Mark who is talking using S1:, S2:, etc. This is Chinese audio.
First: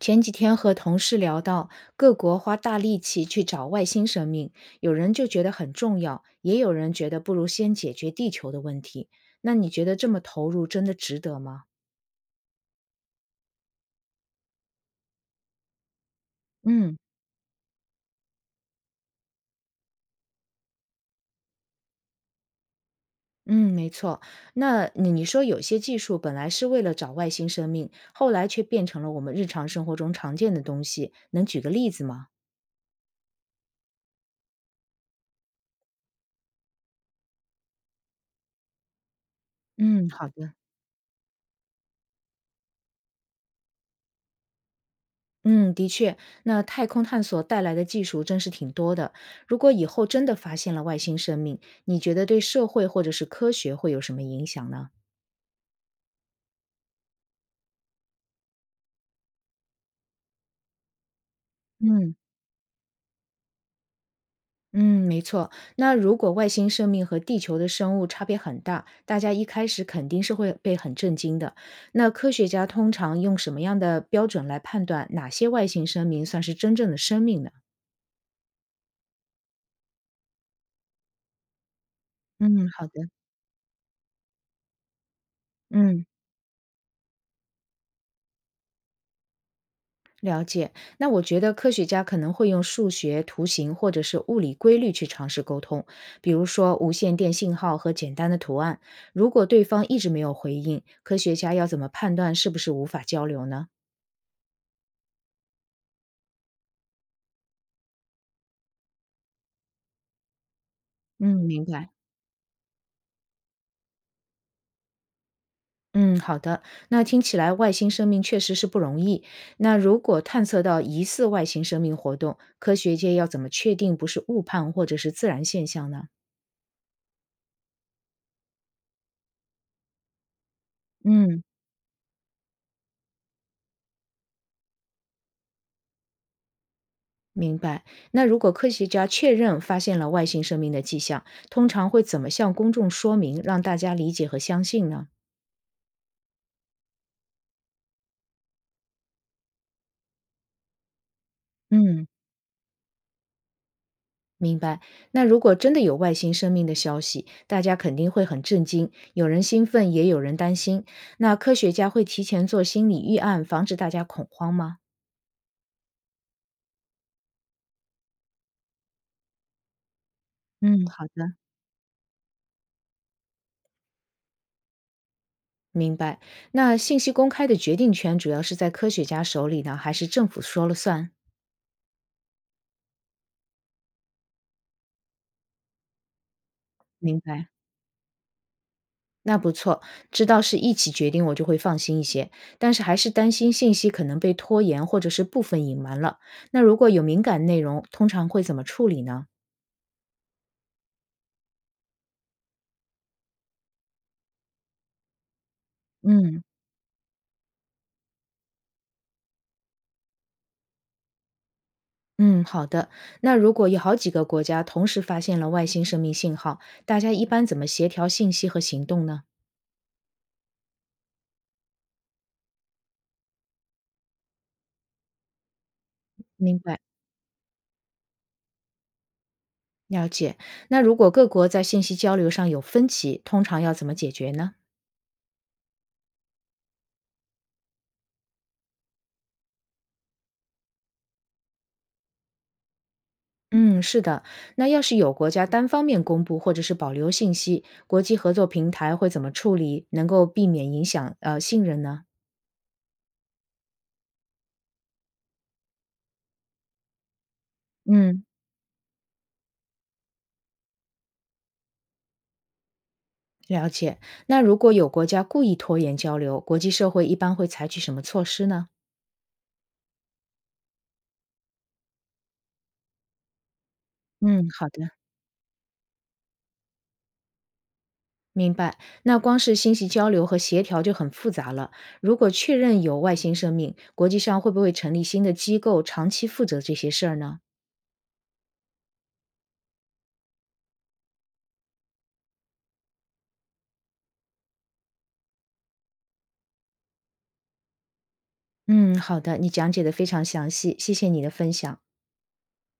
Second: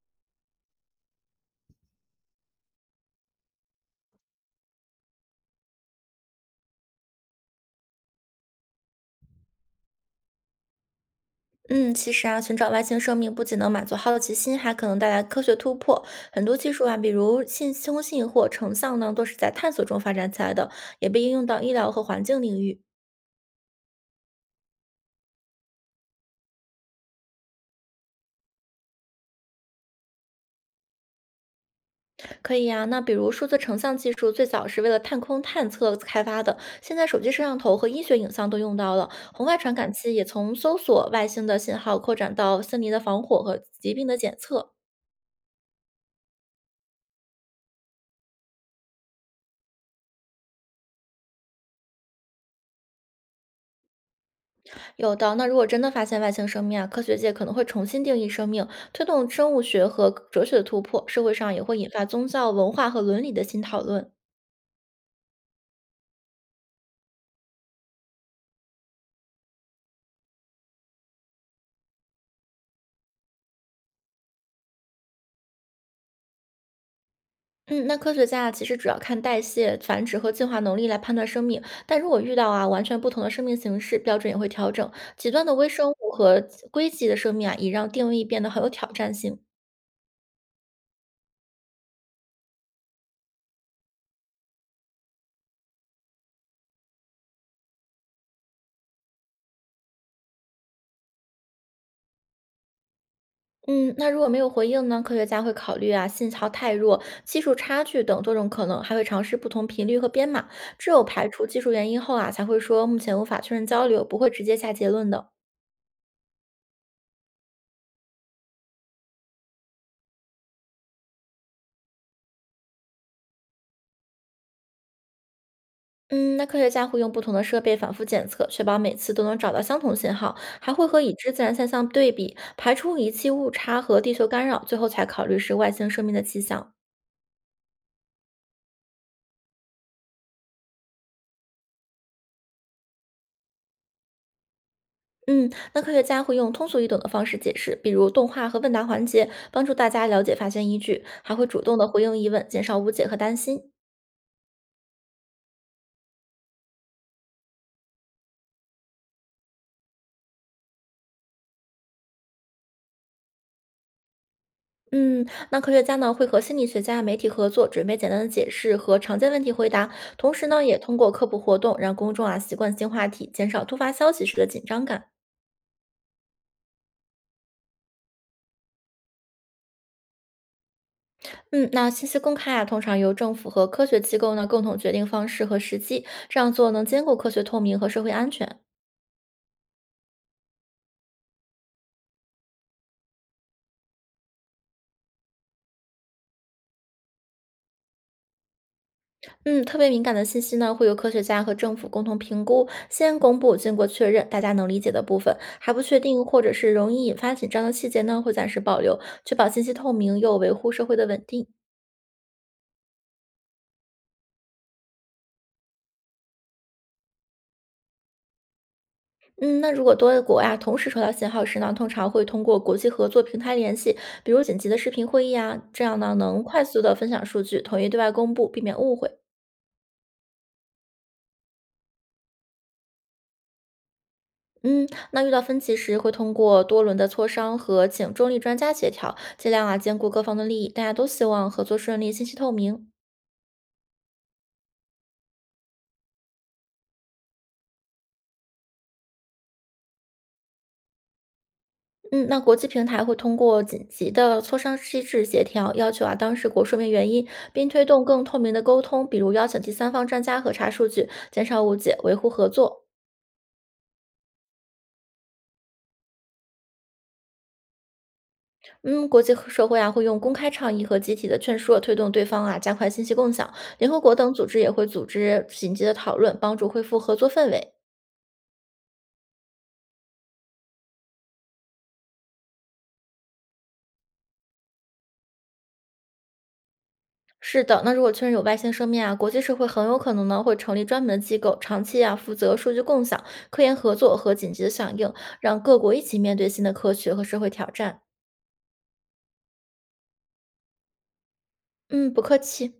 S1: 前几天和同事聊到，各国花大力气去找外星生命，有人就觉得很重要，也有人觉得不如先解决地球的问题。那你觉得这么投入真的值得吗？
S2: 嗯，其实啊，寻找外星生命不仅能满足好奇心，还可能带来科学突破。很多技术
S1: 嗯
S2: 啊，比如信通信或成像呢，都是在探索中发展起来的，也被应用到医疗和环境领域。
S1: 嗯，没错。那你说有些技术本来是为了找外星生命，后来却变成了我们日常生活中常见的东西，能举个例子吗？
S2: 可以啊，那比如数字成像技术最早是为了探空探测开发的，现在手机摄像头和医学影像都用到了。红外传感
S1: 嗯，
S2: 器也
S1: 好的。
S2: 从搜索外星的信号扩展到森林的防火和疾病的检测。
S1: 嗯，的确，那太空探索带来的技术真是挺多的。如果以后真的发现了外星生命，你觉得对社会或者是科学会有什么影响呢？
S2: 有的，那如果真的发现外星生命啊，科学界可能会重新定义生命，推动生物学和哲学的突破，社会上也会引发
S1: 嗯，
S2: 宗教、文化和伦理的新讨论。
S1: 嗯，没错。那如果外星生命和地球的生物差别很大，大家一开始肯定是会被很震惊的。那科学家通常用什么样的标准来判断哪些外星生命算是真正的生命呢？
S2: 嗯，那科学家啊，其实主要看代谢、繁殖和进化能力来判断生命，但如果遇到啊
S1: 嗯，
S2: 完
S1: 好
S2: 全
S1: 的，
S2: 不同的生命形式，标准也会调整。极端的微生
S1: 嗯。
S2: 物和硅基的生命啊，也让定义变得很有挑战性。
S1: 了解，那我觉得科学家可能会用数学、图形或者是物理规律去尝试沟通，比如说无线电信号和简单的图案。如果对方一直没有回应，科学家要怎么判断是不是无法交流呢？
S2: 嗯，那如果没有回应呢？科学家会考虑啊，信号太弱、技术差距等多种可能，还会尝试不同频率和编码。只有排
S1: 嗯，
S2: 除技
S1: 明
S2: 术
S1: 白。
S2: 原因后啊，才会说目前无法确认交流，不会直接下结论的。
S1: 嗯，好的。那听起来外星生命确实是不容易。那如果探测到疑似外星生命活动，科学界要怎么确定不是误判或者是自然现象呢？
S2: 嗯，那科学家会用不同的设备反复检测，确保每次都能找到相同信号，还会和已知
S1: 嗯。
S2: 自然现象对比，排除仪器误差和地球干扰，最后才考虑是外星生命的迹象。
S1: 明白。那如果科学家确认发现了外星生命的迹象，通常会怎么向公众说明，让大家理解和相信呢？
S2: 嗯，那科学家会用通俗易懂的方式解释，比如动画和问答环节，帮助大家了解发现依据，还会主动的回
S1: 嗯，
S2: 应疑问，减少误解和担心。
S1: 明白。那如果真的有外星生命的消息，大家肯定会很震惊，有人兴奋，也有人担心。那科学家会提前做心理预案，防止大家恐慌吗？
S2: 嗯，那科学家呢会和心理学家、媒体合作，准备简单的解释和常见问题回答，同时呢也
S1: 嗯，
S2: 通
S1: 好
S2: 过科
S1: 的。
S2: 普活动让公众啊习惯新话题，减少突发消息时的紧张感。
S1: 明白。那信息公开的决定权主要是在科学家手里呢，还是政府说了算？
S2: 嗯，那信息公开啊，通常由政府和科学机构呢共同决定方式和时机，这样做能兼顾
S1: 明
S2: 科学
S1: 白。
S2: 透明和社会安全。
S1: 那不错，知道是一起决定，我就会放心一些。但是还是担心信息可能被拖延或者是部分隐瞒了。那如果有敏感内容，通常会怎么处理呢？
S2: 嗯，特别敏感的信息呢，会由科学家和政府共同评估，先公布经过确认大家能理解的部分，还不确定或
S1: 嗯
S2: 者是容易引发紧张的细节呢，会暂时保留，确保信息透明又维护社会的稳定。
S1: 嗯，好的。那如果有好几个国家同时发现了外星生命信号，大家一般怎么协调信息和行动呢？
S2: 嗯，那如果多个国啊同时收到信号时呢，通常会通过国际合作平台联系，比如紧急的视频会议啊，这样呢能
S1: 明
S2: 快
S1: 白，
S2: 速的分享数据，统一对外公布，避免误会。
S1: 了解。那如果各国在信息交流上有分歧，通常要怎么解决呢？
S2: 嗯，那遇到分歧时，会通过多轮的磋商和请中立专家协调，尽量啊兼顾各方的利益。大家都希望合作顺利、信息透明。
S1: 嗯，是的。那要是有国家单方面公布或者是保留信息，国际合作平台会怎么处理，能够避免影响信任呢？
S2: 嗯，那国际平台会通过紧急的磋商机制协调，要求啊当事国说明原因，并推动
S1: 嗯，
S2: 更透明的沟通，比如邀请第三方专家核查数据，减少误解，维护合作。
S1: 了解。那如果有国家故意拖延交流，国际社会一般会采取什么措施呢？
S2: 嗯，国际和社会啊会用公开倡议和集体的劝说，推动对方啊加快信息共享。联合国等
S1: 嗯，
S2: 组织
S1: 好
S2: 也会
S1: 的，
S2: 组织紧急的讨论，帮助恢复合作氛围。
S1: 明白。那光是信息交流和协调就很复杂了。如果确认有外星生命，国际上会不会成立新的机构长期负责这些事儿呢？
S2: 是的，那如果确认有外星生命啊，国际社会很有可能呢会成立专门的机构，长期啊负责数据共享、科研合作和紧急的响应，让各国一起面对新的科学和社会挑战。
S1: 嗯，好的，你讲解的非常详细，谢谢你的分享。
S2: 嗯，不客气。